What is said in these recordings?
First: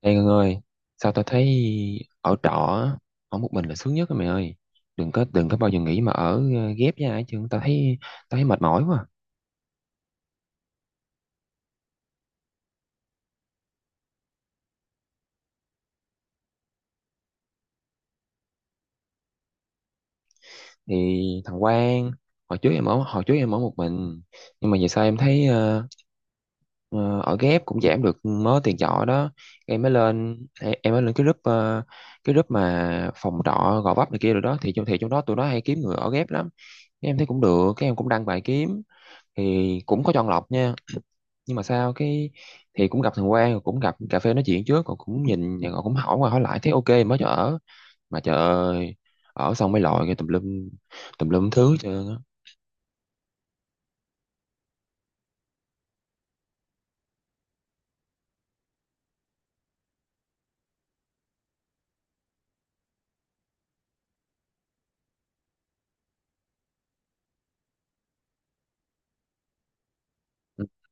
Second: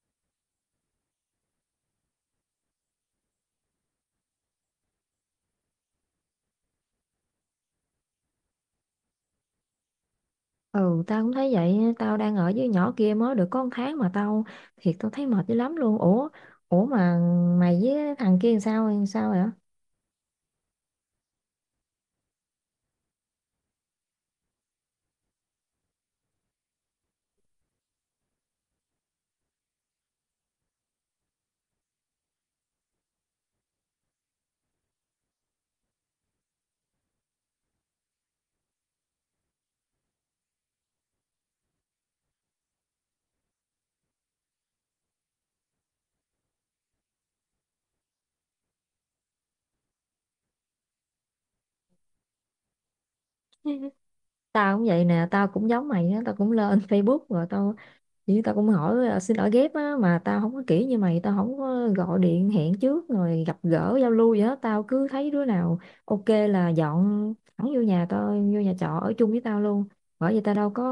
Ê Ngân ơi, sao tao thấy ở trọ á, ở một mình là sướng nhất á mày ơi. Đừng có bao giờ nghĩ mà ở ghép với ai, chứ tao thấy mệt mỏi quá. Ừ, tao cũng thấy vậy, tao đang ở với nhỏ kia mới được có 1 tháng mà tao thấy mệt dữ lắm luôn. Ủa, mày với thằng kia làm sao vậy? Thì thằng Quang, hồi trước em ở một mình, nhưng mà giờ sao em thấy ờ, ở ghép cũng giảm được mớ tiền trọ đó. Em mới lên cái cái group mà phòng trọ Gò Vấp này kia rồi đó, thì trong đó tụi nó hay kiếm người ở ghép lắm. Cái em thấy cũng được, cái em cũng đăng bài kiếm, thì cũng có chọn lọc nha, nhưng mà sao cái, thì cũng gặp thằng Quang, rồi cũng gặp cà phê nói chuyện trước, còn cũng nhìn rồi cũng hỏi qua hỏi lại thấy ok mới cho ở. Mà trời ơi, ở xong mới lòi cái tùm lum thứ hết trơn á. Tao cũng vậy nè, tao cũng giống mày á, tao cũng lên Facebook rồi tao cũng hỏi: "Ờ, xin lỗi ghép á mà tao không có kỹ như mày, tao không có gọi điện hẹn trước rồi gặp gỡ giao lưu gì hết, tao cứ thấy đứa nào ok là dọn thẳng vô nhà tao, vô nhà trọ ở chung với tao luôn. Bởi vì tao Ừ, đâu có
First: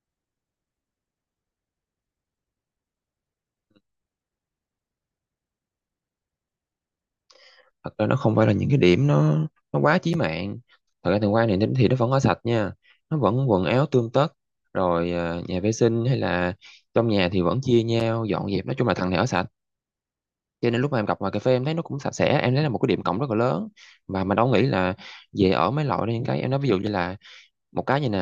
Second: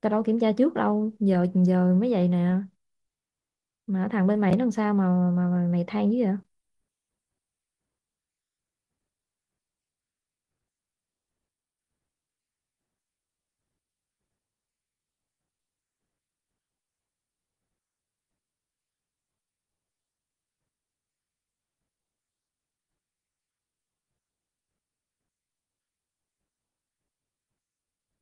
tao đâu kiểm tra trước đâu, giờ giờ mới vậy nè. Mà thằng bên mày nó làm sao mà mày than dữ vậy? thật ra nó không phải là những cái điểm nó quá chí mạng. Thật ra thằng Quang này thì nó vẫn ở sạch nha, nó vẫn quần áo tươm tất, rồi nhà vệ sinh hay là trong nhà thì vẫn chia nhau dọn dẹp. Nói chung là thằng này ở sạch, cho nên lúc mà em gặp ngoài cà phê em thấy nó cũng sạch sẽ, em thấy là một cái điểm cộng rất là lớn. Và mình đâu nghĩ là về ở mấy loại đó. Những cái em nói, ví dụ như là một cái như nè,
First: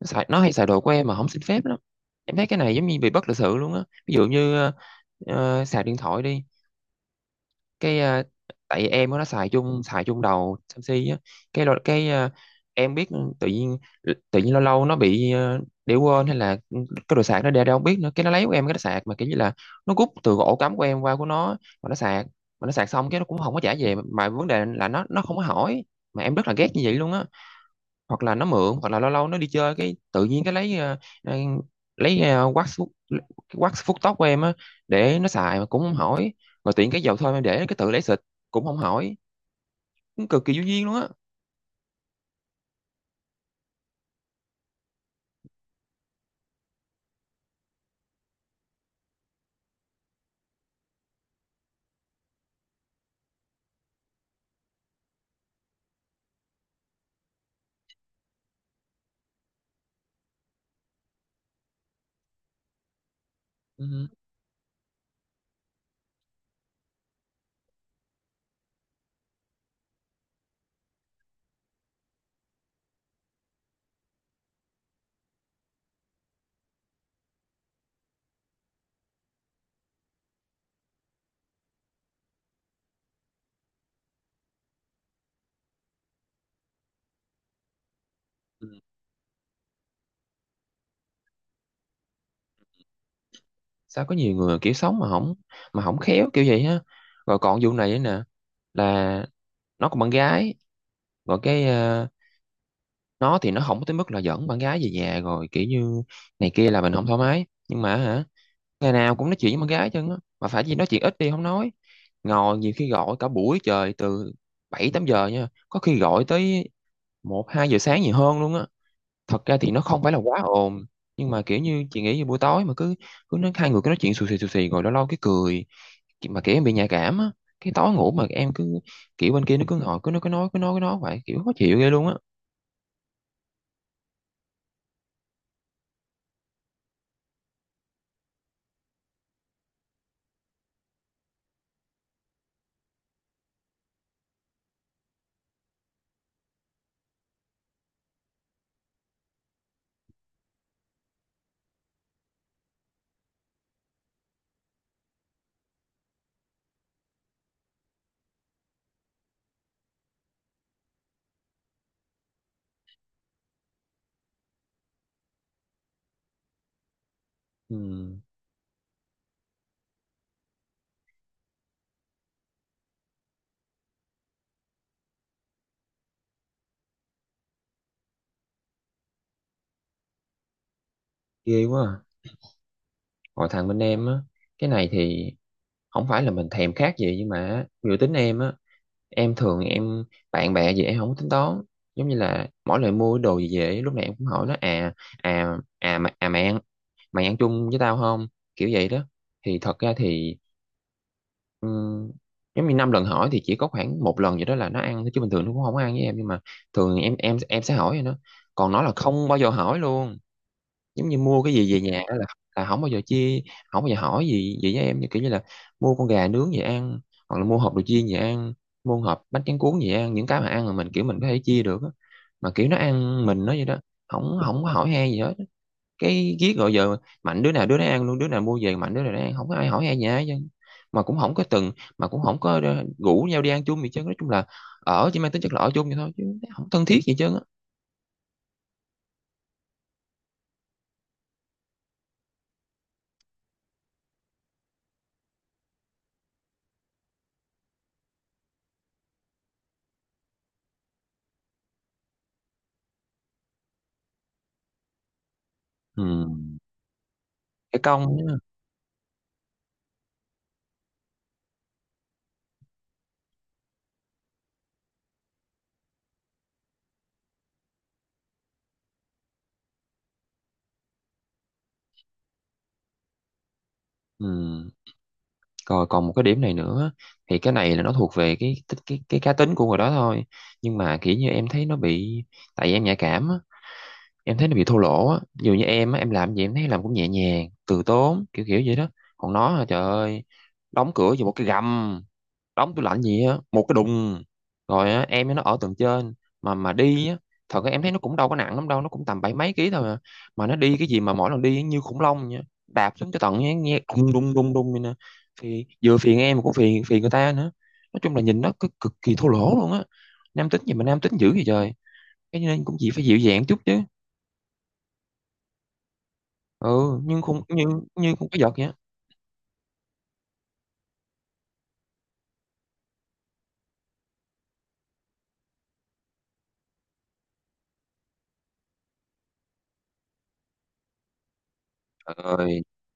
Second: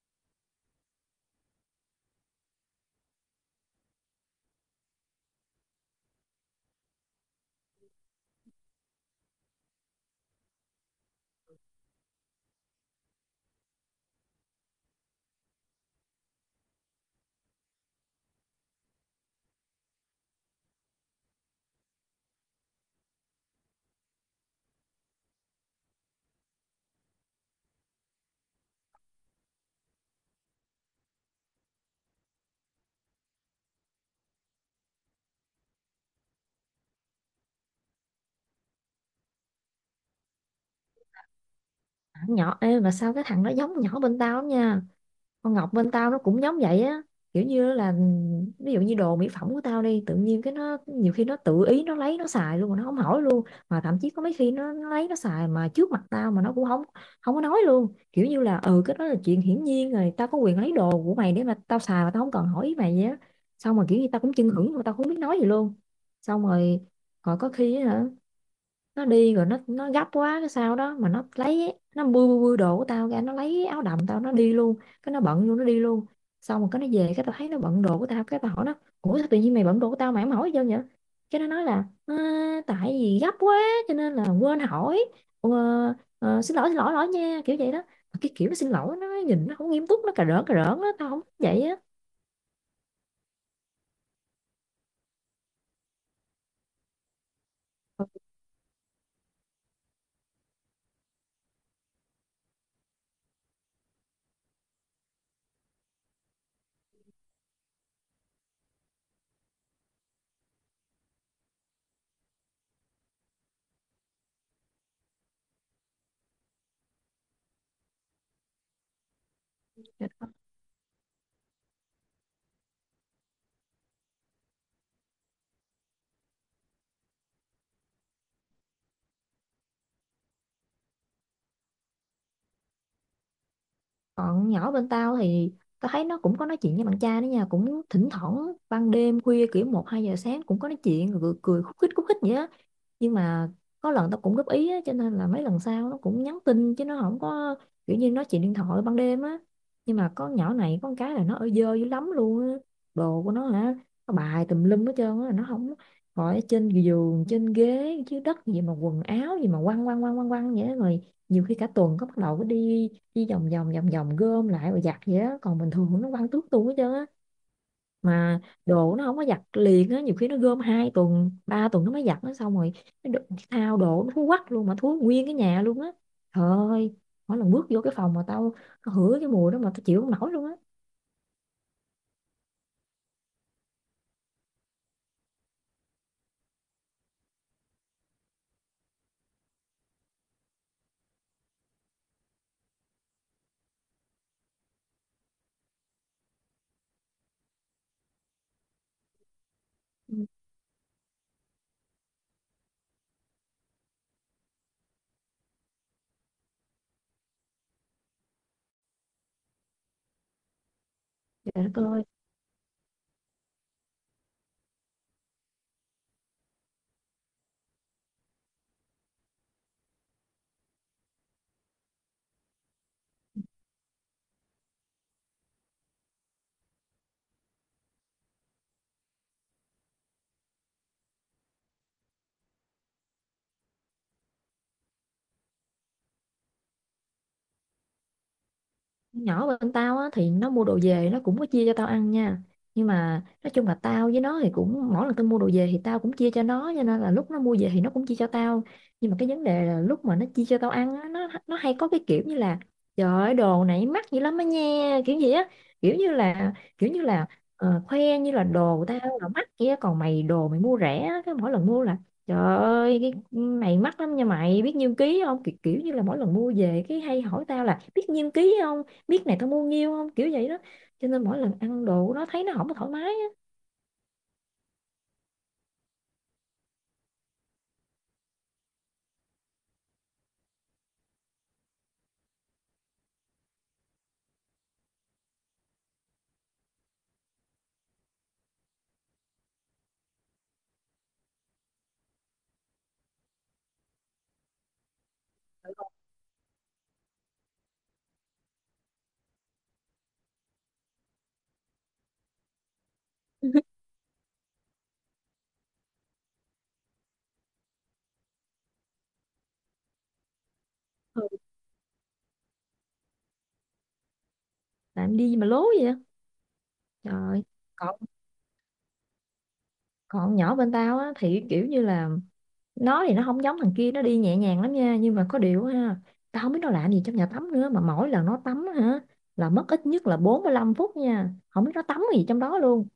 nó hay xài đồ của em mà không xin phép lắm, em thấy cái này giống như bị bất lịch sự luôn á. Ví dụ như xài điện thoại đi, cái tại em nó xài chung đầu Samsung á. Cái lo- cái ờ, em biết, tự nhiên lâu lâu nó bị để quên hay là cái đồ sạc nó để đâu không biết nữa, cái nó lấy của em, cái nó sạc mà kiểu như là nó rút từ ổ cắm của em qua của nó mà nó sạc mà nó sạc xong cái nó cũng không có trả về, mà vấn đề là nó không có hỏi, mà em rất là ghét như vậy luôn á. Hoặc là nó mượn, hoặc là lâu lâu nó đi chơi cái tự nhiên cái lấy ờ, lấy ờ, wax phút cái wax phút tóc của em á để nó xài mà cũng không hỏi. Rồi tiện cái dầu thơm em để, cái tự lấy xịt cũng không hỏi, cũng cực kỳ vô duyên luôn á. Thằng nhỏ ê, mà sao cái thằng nó giống nhỏ bên tao lắm nha, con Ngọc bên tao nó cũng giống vậy á. Kiểu như là ví dụ như đồ mỹ phẩm của tao đi, tự nhiên cái nó nhiều khi nó tự ý nó lấy nó xài luôn mà nó không hỏi luôn, mà thậm chí có mấy khi nó lấy nó xài mà trước mặt tao mà nó cũng không không có nói luôn, kiểu như là ừ, cái đó là chuyện hiển nhiên rồi, tao có quyền lấy đồ của mày để mà tao xài mà tao không cần hỏi ý mày vậy á. Xong mà kiểu như Ừ. tao cũng chưng hửng mà tao không biết nói gì luôn. Xong rồi còn có khi á hả, nó đi rồi, nó gấp quá cái sao đó mà nó lấy, nó bươi bươi bươi đồ của tao ra, nó lấy áo đầm tao nó đi luôn, cái nó bận luôn nó đi luôn. Xong rồi cái nó về, cái tao thấy nó bận đồ của tao, cái tao hỏi nó: Ủa, sao tự nhiên mày bận đồ của tao mà em hỏi chưa vậy? Cái nó nói là: "Ờ, tại vì gấp quá cho nên là quên hỏi. Ờ, Xin lỗi xin lỗi lỗi nha", kiểu vậy đó. Mà cái kiểu nó Ừ. xin lỗi, nó nhìn nó không nghiêm túc, nó cà rỡn á, tao không thích vậy Sao có nhiều người kiểu sống mà không, không khéo kiểu vậy á. Rồi còn vụ này nữa nè, là nó còn bạn gái. Rồi cái nó thì nó không tới mức là dẫn bạn gái về nhà rồi kiểu như này kia là mình không thoải mái. Nhưng mà hả, ngày nào cũng nói chuyện với con gái chân á, mà phải gì nói chuyện ít đi không, nói ngồi nhiều khi gọi cả buổi trời, từ 7, 8 giờ nha, có khi gọi tới 1, 2 giờ sáng gì hơn luôn á. Thật ra thì nó không phải là á. quá ồn, nhưng mà kiểu như chị nghĩ về buổi tối mà cứ cứ nói, hai người cứ nói chuyện xù xì rồi lâu lâu cái cười. Mà kiểu em bị nhạy cảm á, cái tối ngủ mà em cứ kiểu bên kia nó cứ ngồi cứ nói cứ nói cứ nói vậy, kiểu khó chịu ghê luôn á. Còn nhỏ bên tao thì tao thấy nó cũng có nói chuyện với bạn trai đó nha, cũng thỉnh thoảng ban đêm khuya kiểu một hai giờ sáng cũng có nói chuyện rồi cười khúc khích vậy á. Nhưng mà có lần tao cũng góp ý á, cho nên là mấy lần sau nó cũng nhắn tin chứ nó không có kiểu như nói chuyện điện thoại ban đêm á. Nhưng mà con nhỏ này có một cái là nó ở dơ dữ lắm luôn á. Đồ của nó hả, nó bài tùm lum hết trơn á, nó không khỏi ở trên giường, trên ghế, dưới đất gì mà quần áo gì mà quăng quăng quăng quăng quăng vậy á. Rồi nhiều khi cả tuần có bắt đầu có đi chỉ vòng vòng vòng vòng gom lại rồi giặt vậy á, còn bình thường nó quăng tước tung hết trơn á. Ừ, Mà đồ nó không có giặt liền á, nhiều khi nó gom 2 tuần 3 tuần nó mới giặt nó. Xong rồi nó đ- thao đồ nó thúi quắc luôn, mà thúi nguyên cái nhà luôn á. Trời ơi, mỗi lần bước vô cái phòng mà tao tao hửi cái mùi đó mà tao chịu không nổi luôn á. ghê quá à. Còn thằng bên em á, cái này thì không phải là mình thèm khát gì, nhưng mà dự tính em á, em thường em bạn bè gì em không có tính toán, giống như là mỗi lần mua đồ gì về lúc này em cũng hỏi nó à, à à mà à mày ăn chung với tao không kiểu vậy đó. Thì thật ra Ừ, thì ừm, giống như năm lần hỏi thì chỉ có khoảng một lần vậy đó là nó ăn thôi, chứ bình thường nó cũng không ăn với em. Nhưng mà thường em sẽ hỏi rồi nó. Còn nó là không bao giờ hỏi luôn, giống như mua cái trời gì về đất ơi. nhà đó là, không bao giờ chia, không bao giờ hỏi gì gì với em, như kiểu như là mua con gà nướng về ăn, hoặc là mua hộp đồ chiên về ăn, mua hộp bánh tráng cuốn về ăn, những cái mà ăn là mình kiểu mình có thể chia được á. Mà kiểu nó ăn mình nó vậy đó, không không có hỏi han gì hết, cái ghét gọi giờ mạnh đứa nào đứa nấy ăn luôn, đứa nào mua về mạnh đứa nào nó ăn, không có ai hỏi han gì hết chứ. mà cũng không có từng mà cũng không có rủ nhau đi ăn chung gì chứ, nói chung là ở chỉ mang tính chất là ở chung vậy thôi chứ không thân thiết gì chứ á. Con nhỏ bên tao á thì nó mua đồ về nó cũng có chia cho tao ăn nha, nhưng mà nói chung là tao với nó thì cũng mỗi lần tao mua đồ về thì tao cũng chia cho nó, cho nên là lúc nó mua về thì nó cũng chia cho tao. Nhưng mà cái vấn đề là lúc mà nó chia cho tao ăn á, nó hay có cái kiểu như là trời ơi đồ này mắc dữ lắm á nha, kiểu gì á. kiểu Ừ, như là kiểu như là cái công khoe như nữa. là đồ của tao là mắc kia, còn mày đồ mày mua rẻ á. Cái mỗi lần mua là trời ơi, cái này mắc lắm nha, mày biết nhiêu ký không, kiểu như là mỗi lần mua về cái hay hỏi tao là biết nhiêu ký không, biết này tao mua nhiêu không, kiểu vậy đó. Cho nên mỗi lần ăn đồ của nó thấy nó không có thoải mái á. Ừ. Rồi còn một cái điểm này nữa, thì cái này là nó thuộc về cái cá tính của người đó thôi. Nhưng mà kiểu như em thấy nó bị, tại vì em nhạy cảm á, em thấy nó bị thô lỗ á. Dù như em á, em làm gì em thấy làm cũng nhẹ nhàng, từ tốn, kiểu kiểu vậy đó. Còn nó hả, trời ơi, đóng cửa vô một cái gầm, đóng tủ lạnh gì á một cái đùng. Rồi á, em với nó ở tầng trên, mà đi á, thật ra em thấy nó cũng đâu có nặng lắm đâu, nó cũng tầm bảy mấy ký thôi à. Mà nó đi cái gì mà mỗi lần đi như khủng long nha, đạp xuống cho tận nghe, nghe đùng đùng đùng đùng vậy nè, thì vừa phiền em mà cũng phiền phiền người ta nữa. Nói chung là nhìn nó cực kỳ thô lỗ luôn á, nam tính gì mà nam tính Ừ. dữ vậy trời. Cái nên cũng chỉ phải dịu dàng chút chứ. Làm đi mà lố vậy á. Ừ. nhưng không Trời, nhưng còn nhưng không có giật vậy á. còn nhỏ bên tao á thì kiểu như là nó thì nó không giống thằng kia, nó đi nhẹ nhàng lắm nha, nhưng mà có điều á ha, tao không biết nó làm gì trong nhà tắm nữa mà mỗi lần nó tắm á hả là mất ít nhất là 45 phút nha, không biết nó tắm Trời gì trong đó ơi, luôn.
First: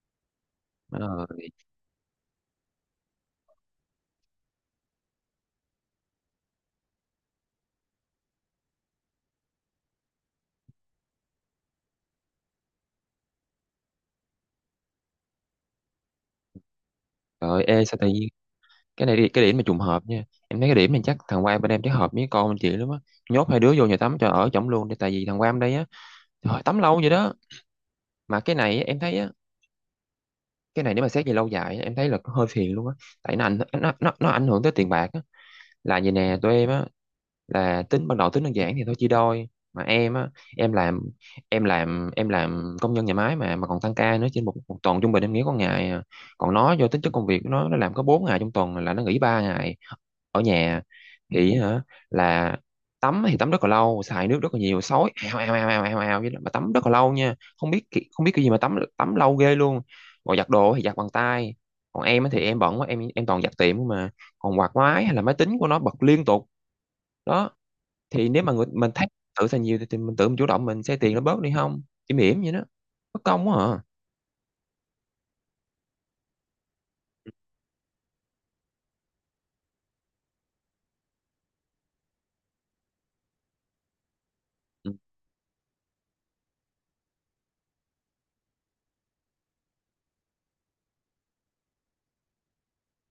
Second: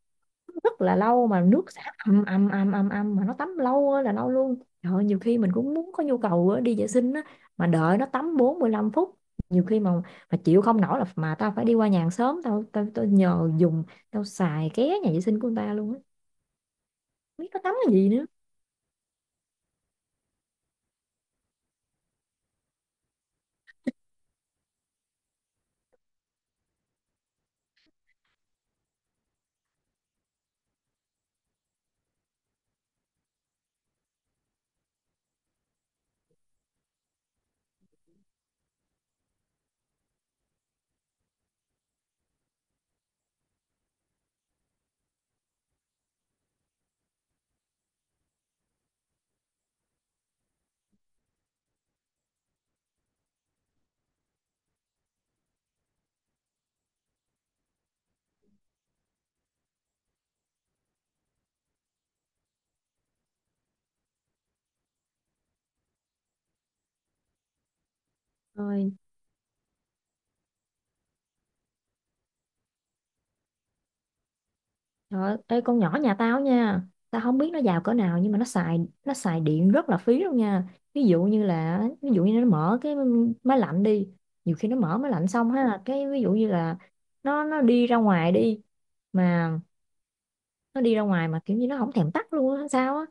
Rất là trời lâu mà ơi, nước xả ầm ầm ầm ầm ầm, mà nó tắm lâu ơi là lâu luôn. Trời ơi, nhiều khi mình cũng muốn có nhu cầu á, đi vệ sinh á, mà đợi nó tắm 45 phút, nhiều khi mà chịu không nổi là mà tao phải đi qua nhà hàng xóm, tao tao tao nhờ dùng, tao xài ké nhà vệ sinh của người ta luôn á, biết nó trời. tắm Ê, cái sao tự gì nữa. nhiên cái này, đi cái điểm mà trùng hợp nha, em thấy cái điểm này chắc thằng Quang bên em chắc hợp với con bên chị lắm á, nhốt hai đứa vô nhà tắm cho ở chổng luôn đi. Tại vì thằng Quang đây á, trời ơi, tắm lâu vậy đó. Mà cái này em thấy á, cái này nếu mà xét về lâu dài á, em thấy là có hơi phiền luôn á, tại nó ảnh hưởng tới tiền bạc á. Là vậy nè, tụi em á, là tính ban đầu tính đơn giản thì thôi chia đôi. Mà em á, em làm em làm công nhân nhà máy mà, còn tăng ca nữa, trên một tuần trung bình em nghỉ có ngày à. Còn nó do tính chất công việc của nó làm có 4 ngày trong tuần là nó nghỉ 3 ngày ở nhà, thì hả, là tắm thì tắm rất là lâu, xài nước rất là nhiều, sói ào ào ào ào ào ào vậy đó. Mà tắm rất là lâu nha, không biết không biết cái gì mà tắm tắm lâu ghê luôn. Còn giặt đồ thì giặt bằng tay, còn em á thì em bận quá, em toàn giặt tiệm mà. Còn quạt máy hay là máy tính của nó bật liên tục đó, thì nếu mà người, mình Rồi. thấy tự xài nhiều thì, mình tự mình chủ động mình xe tiền nó bớt đi không chỉ mỉm vậy đó, bất công quá à. Trời ơi, ê, con nhỏ nhà tao nha, tao không biết nó giàu cỡ nào nhưng mà nó xài điện rất là phí luôn nha. Ví dụ như nó mở cái máy lạnh đi, nhiều khi nó Ừ. mở máy lạnh xong ha, cái ví dụ như là nó đi ra ngoài đi, mà nó đi ra ngoài mà kiểu như nó không thèm tắt luôn á sao á.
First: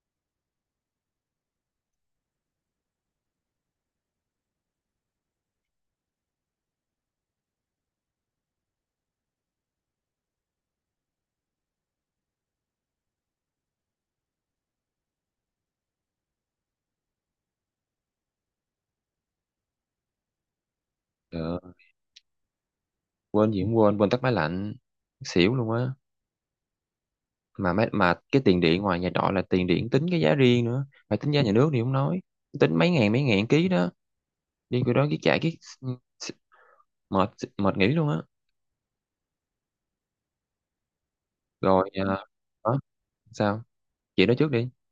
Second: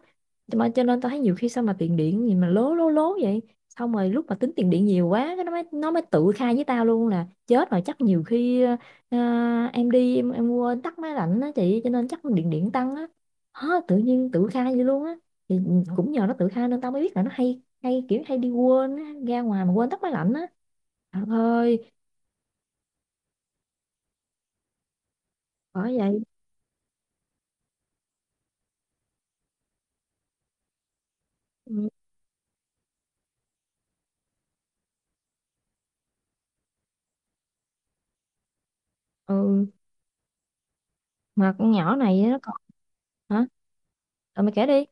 Cho nên tao thấy nhiều khi sao mà tiền điện gì mà lố lố lố vậy. Xong rồi lúc mà tính tiền điện nhiều quá, cái nó mới tự khai với tao luôn là chết rồi, chắc nhiều khi ờ, em đi em quên tắt máy lạnh á chị, cho nên chắc điện điện tăng á, hả, tự nhiên tự khai vậy luôn á. Thì ừ, cũng nhờ nó tự khai nên tao mới biết là nó hay hay kiểu hay đi quên á, ra ngoài mà quên tắt máy lạnh á. Trời Ờ, ơi, Quên gì cũng quên quên tắt máy lạnh, xỉu luôn á. bởi vậy. Mà cái tiền điện ngoài nhà trọ là tiền điện tính cái giá riêng nữa, phải tính giá nhà nước Ừ, thì không nói, tính mấy ngàn ký đó, đi cái đó cái chạy cái mệt, mệt nghỉ luôn á. ừ, mà con Rồi nhỏ à, này nó còn đó, hả? sao? Chị nói Rồi trước mày kể đi. đi.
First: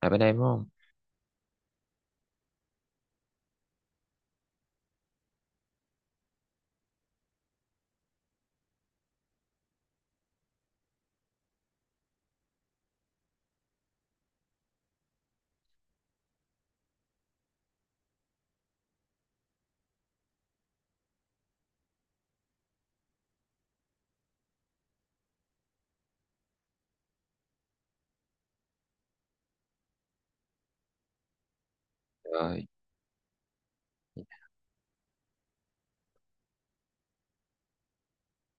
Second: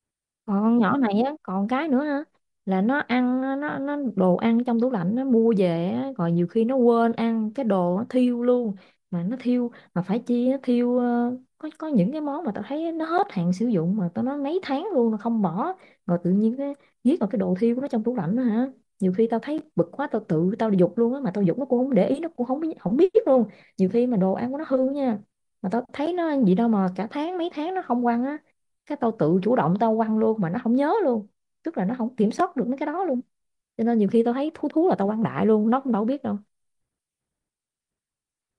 À bên em đúng Còn không. con nhỏ này á còn cái nữa ha, là nó ăn á, nó đồ ăn trong tủ lạnh nó mua về á, rồi nhiều khi nó quên ăn cái đồ nó thiêu luôn. Mà nó thiêu, mà phải chi nó thiêu, có những cái món mà tao thấy nó hết hạn sử dụng mà tao nói mấy tháng luôn nó không bỏ, rồi tự nhiên cái giết vào cái đồ thiêu của nó trong tủ lạnh đó hả. Nhiều khi tao thấy bực quá, tao tự tao giục luôn á, mà tao giục nó cũng không để ý, nó cũng không biết luôn. Nhiều khi mà đồ ăn của nó hư nha, mà tao thấy nó ăn gì đâu mà cả tháng mấy tháng nó không quăng á, cái tao tự chủ động tao quăng luôn mà nó không nhớ luôn, tức là nó không kiểm soát Rồi được mấy cái đó luôn. Cho nên nhiều khi tao thấy thú thú là tao quăng đại luôn, nó cũng đâu biết đâu.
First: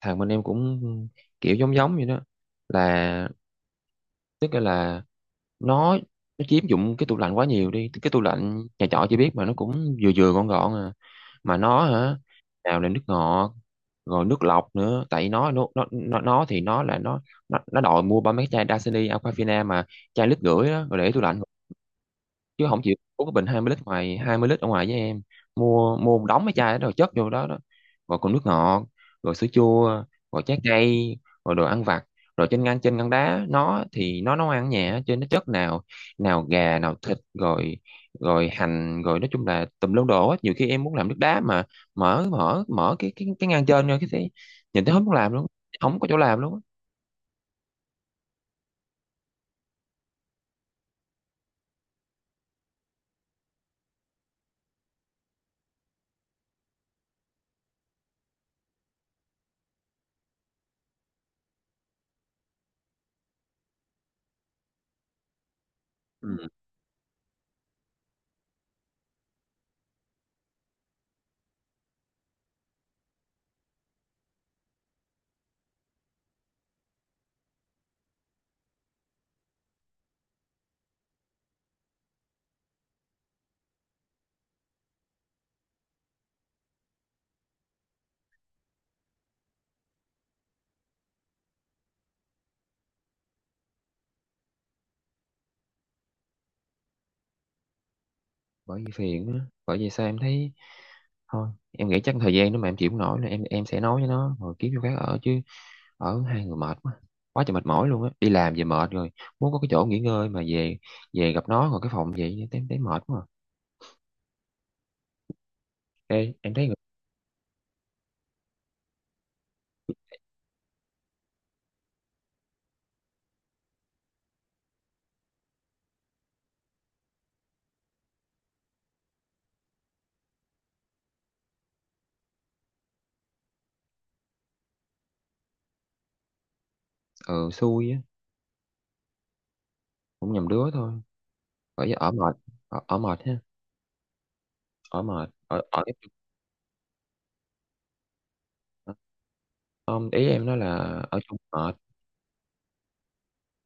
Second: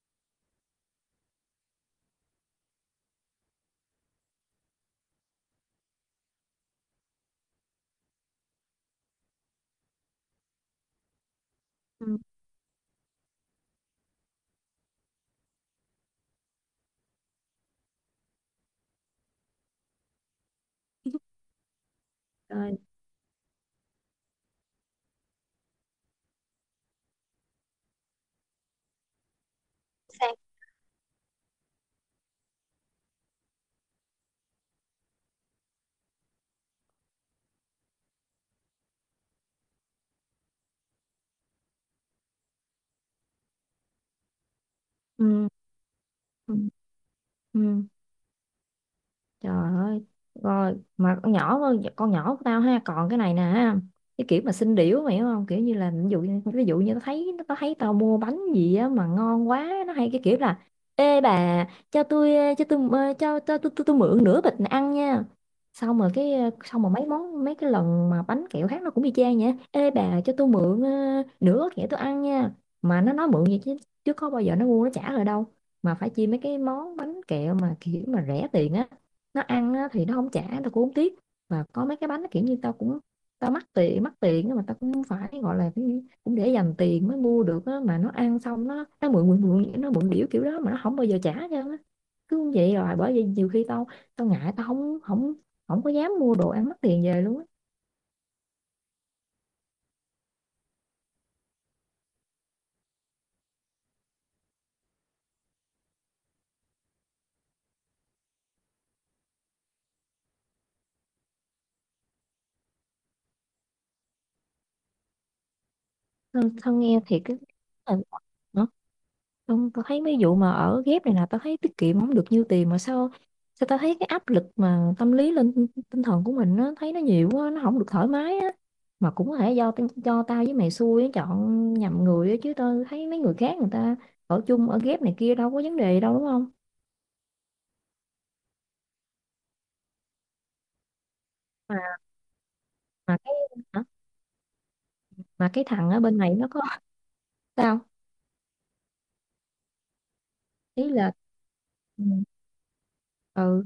thằng bên em cũng kiểu giống giống vậy đó, là, tức là, nó nó chiếm dụng cái tủ lạnh quá nhiều đi. Cái tủ lạnh nhà trọ chị biết mà, nó cũng vừa vừa gọn gọn à. Mà nó hả, Ừ. nào là nước ngọt, rồi nước lọc nữa, tại nó, nó đòi mua ba mấy chai Dasani Aquafina mà chai lít rưỡi đó rồi để tủ lạnh, chứ Rồi. không chịu uống cái bình 20 lít, ngoài 20 lít ở ngoài với em. Mua Mua một đống mấy chai đó rồi chất vô đó đó, rồi còn nước ngọt, rồi sữa chua, Sang. rồi trái cây, rồi đồ ăn vặt. Rồi trên ngăn đá nó thì nó nấu ăn ở nhà trên nó chất nào nào gà nào thịt, rồi rồi hành, rồi nói chung là tùm lum đồ hết. Nhiều khi em muốn làm nước đá mà mở mở mở cái ngăn trên, rồi cái thấy, nhìn thấy không muốn làm luôn, Ừ. không có chỗ làm luôn Ừ. á. Ừ. Trời ơi, rồi mà con nhỏ của tao ha, còn cái này nè, ha, cái kiểu mà xinh điểu mày hiểu không? Kiểu như là ví dụ như nó thấy tao mua bánh gì á mà ngon quá, nó hay cái kiểu là ê bà, cho tôi ờ, cho tôi ờ, cho tôi mượn nửa bịch này ăn nha. Xong rồi cái Ừ. Xong rồi mấy món, mấy cái lần mà bánh kẹo khác nó cũng y chang vậy. Ê bà, cho tôi mượn nửa gói kẹo tôi ăn nha. Mà nó nói mượn vậy chứ chứ có bao giờ nó mua nó trả rồi đâu. Mà phải chi mấy cái món bánh kẹo mà kiểu mà rẻ tiền á, nó ăn á thì nó không trả tao cũng không tiếc. Và có mấy cái bánh nó kiểu như tao mắc tiền nhưng mà tao cũng phải gọi là cái gì, cũng để dành tiền mới mua được á, mà nó ăn xong nó mượn điểu kiểu đó mà nó không bao giờ trả cho nó, cứ như vậy. Rồi bởi vậy nhiều khi tao tao ngại, tao không không không có dám mua đồ ăn mắc tiền về luôn á. Bởi vì phiền á. Bởi vì sao em thấy, thôi em nghĩ chắc thời gian nếu mà em chịu không nổi nữa em sẽ nói với nó rồi kiếm chỗ khác ở chứ, ở hai người mệt quá, quá trời mệt mỏi luôn á. Đi làm về mệt rồi muốn có cái chỗ nghỉ ngơi, mà về về gặp nó rồi cái phòng vậy em thấy mệt quá à. Ê, em thân, thấy người. thân nghe thiệt cái ờ, không, tao thấy mấy vụ mà ở ghép này nè tao thấy tiết kiệm không được nhiêu tiền mà sao sao tao thấy cái áp lực mà tâm lý lên tinh tinh thần của mình nó thấy nó nhiều quá, nó không được thoải mái á. Mà cũng có thể do do tao với mày xui á, chọn nhầm người á, chứ tao thấy mấy người khác người ta ở chung ở ghép này kia đâu có vấn đề đâu, đúng không? Ừ, xui á, cũng nhầm đứa thôi. ở mà ở mệt, ở mà mệt cái ha, hả? ở mệt Mà ở cái ở thằng ở bên này nó có sao, không, ý em nói là ý là ở chung mệt. ừ, ừ,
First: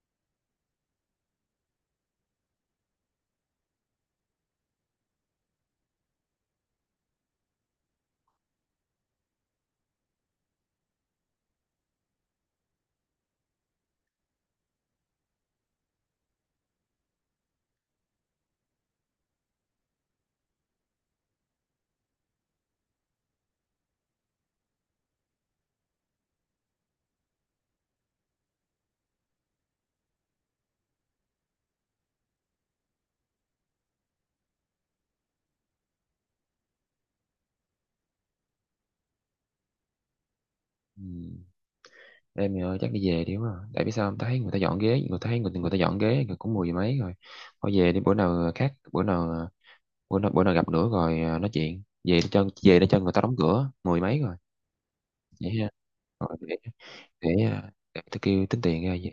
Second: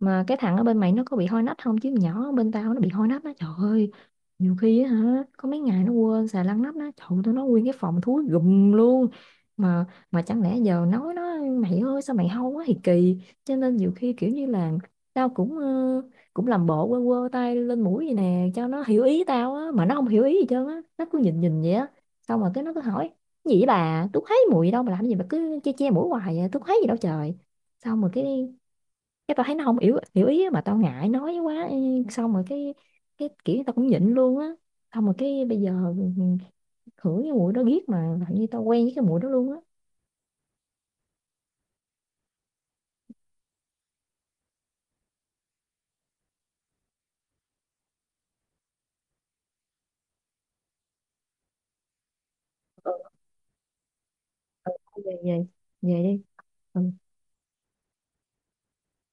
mà cái thằng ở bên mày nó có bị hôi nách không? Chứ nhỏ bên tao nó bị hôi nách đó trời ơi, nhiều khi á hả có mấy ngày nó quên xài lăn nắp đó, trời ơi, tụi nó nguyên cái phòng thúi gùm luôn. Mà chẳng lẽ giờ nói nó mày ơi sao mày hôi quá thì kỳ, cho nên nhiều khi kiểu như là tao cũng cũng làm bộ quơ quơ tay lên mũi vậy nè cho nó hiểu ý tao á, mà nó không hiểu ý gì trơn á, nó cứ nhìn nhìn vậy á. Xong rồi cái nó cứ hỏi gì vậy bà, tôi thấy mùi đâu mà làm gì mà cứ che che mũi hoài vậy? Tôi thấy gì đâu trời. Xong rồi cái tao thấy nó không hiểu hiểu ý á, mà tao ngại nói quá. Xong rồi cái kiểu tao cũng nhịn luôn á. Xong rồi cái bây giờ khử cái mùi đó ghét, mà làm như tao quen với cái mùi đó luôn á. Ừ. Em thì, chắc đi về đi quá à. Tại vì sao không? Ta thấy người ta dọn ghế, người ta dọn ghế người cũng mười giờ mấy rồi. Thôi về đi, bữa nào khác bữa nào à, bữa nào gặp nữa rồi, à, nói chuyện về nó chân, người ta đóng cửa mười mấy rồi. Thôi về về Vậy ha, về đi. rồi để, Ừ. Để tôi kêu tính tiền ra.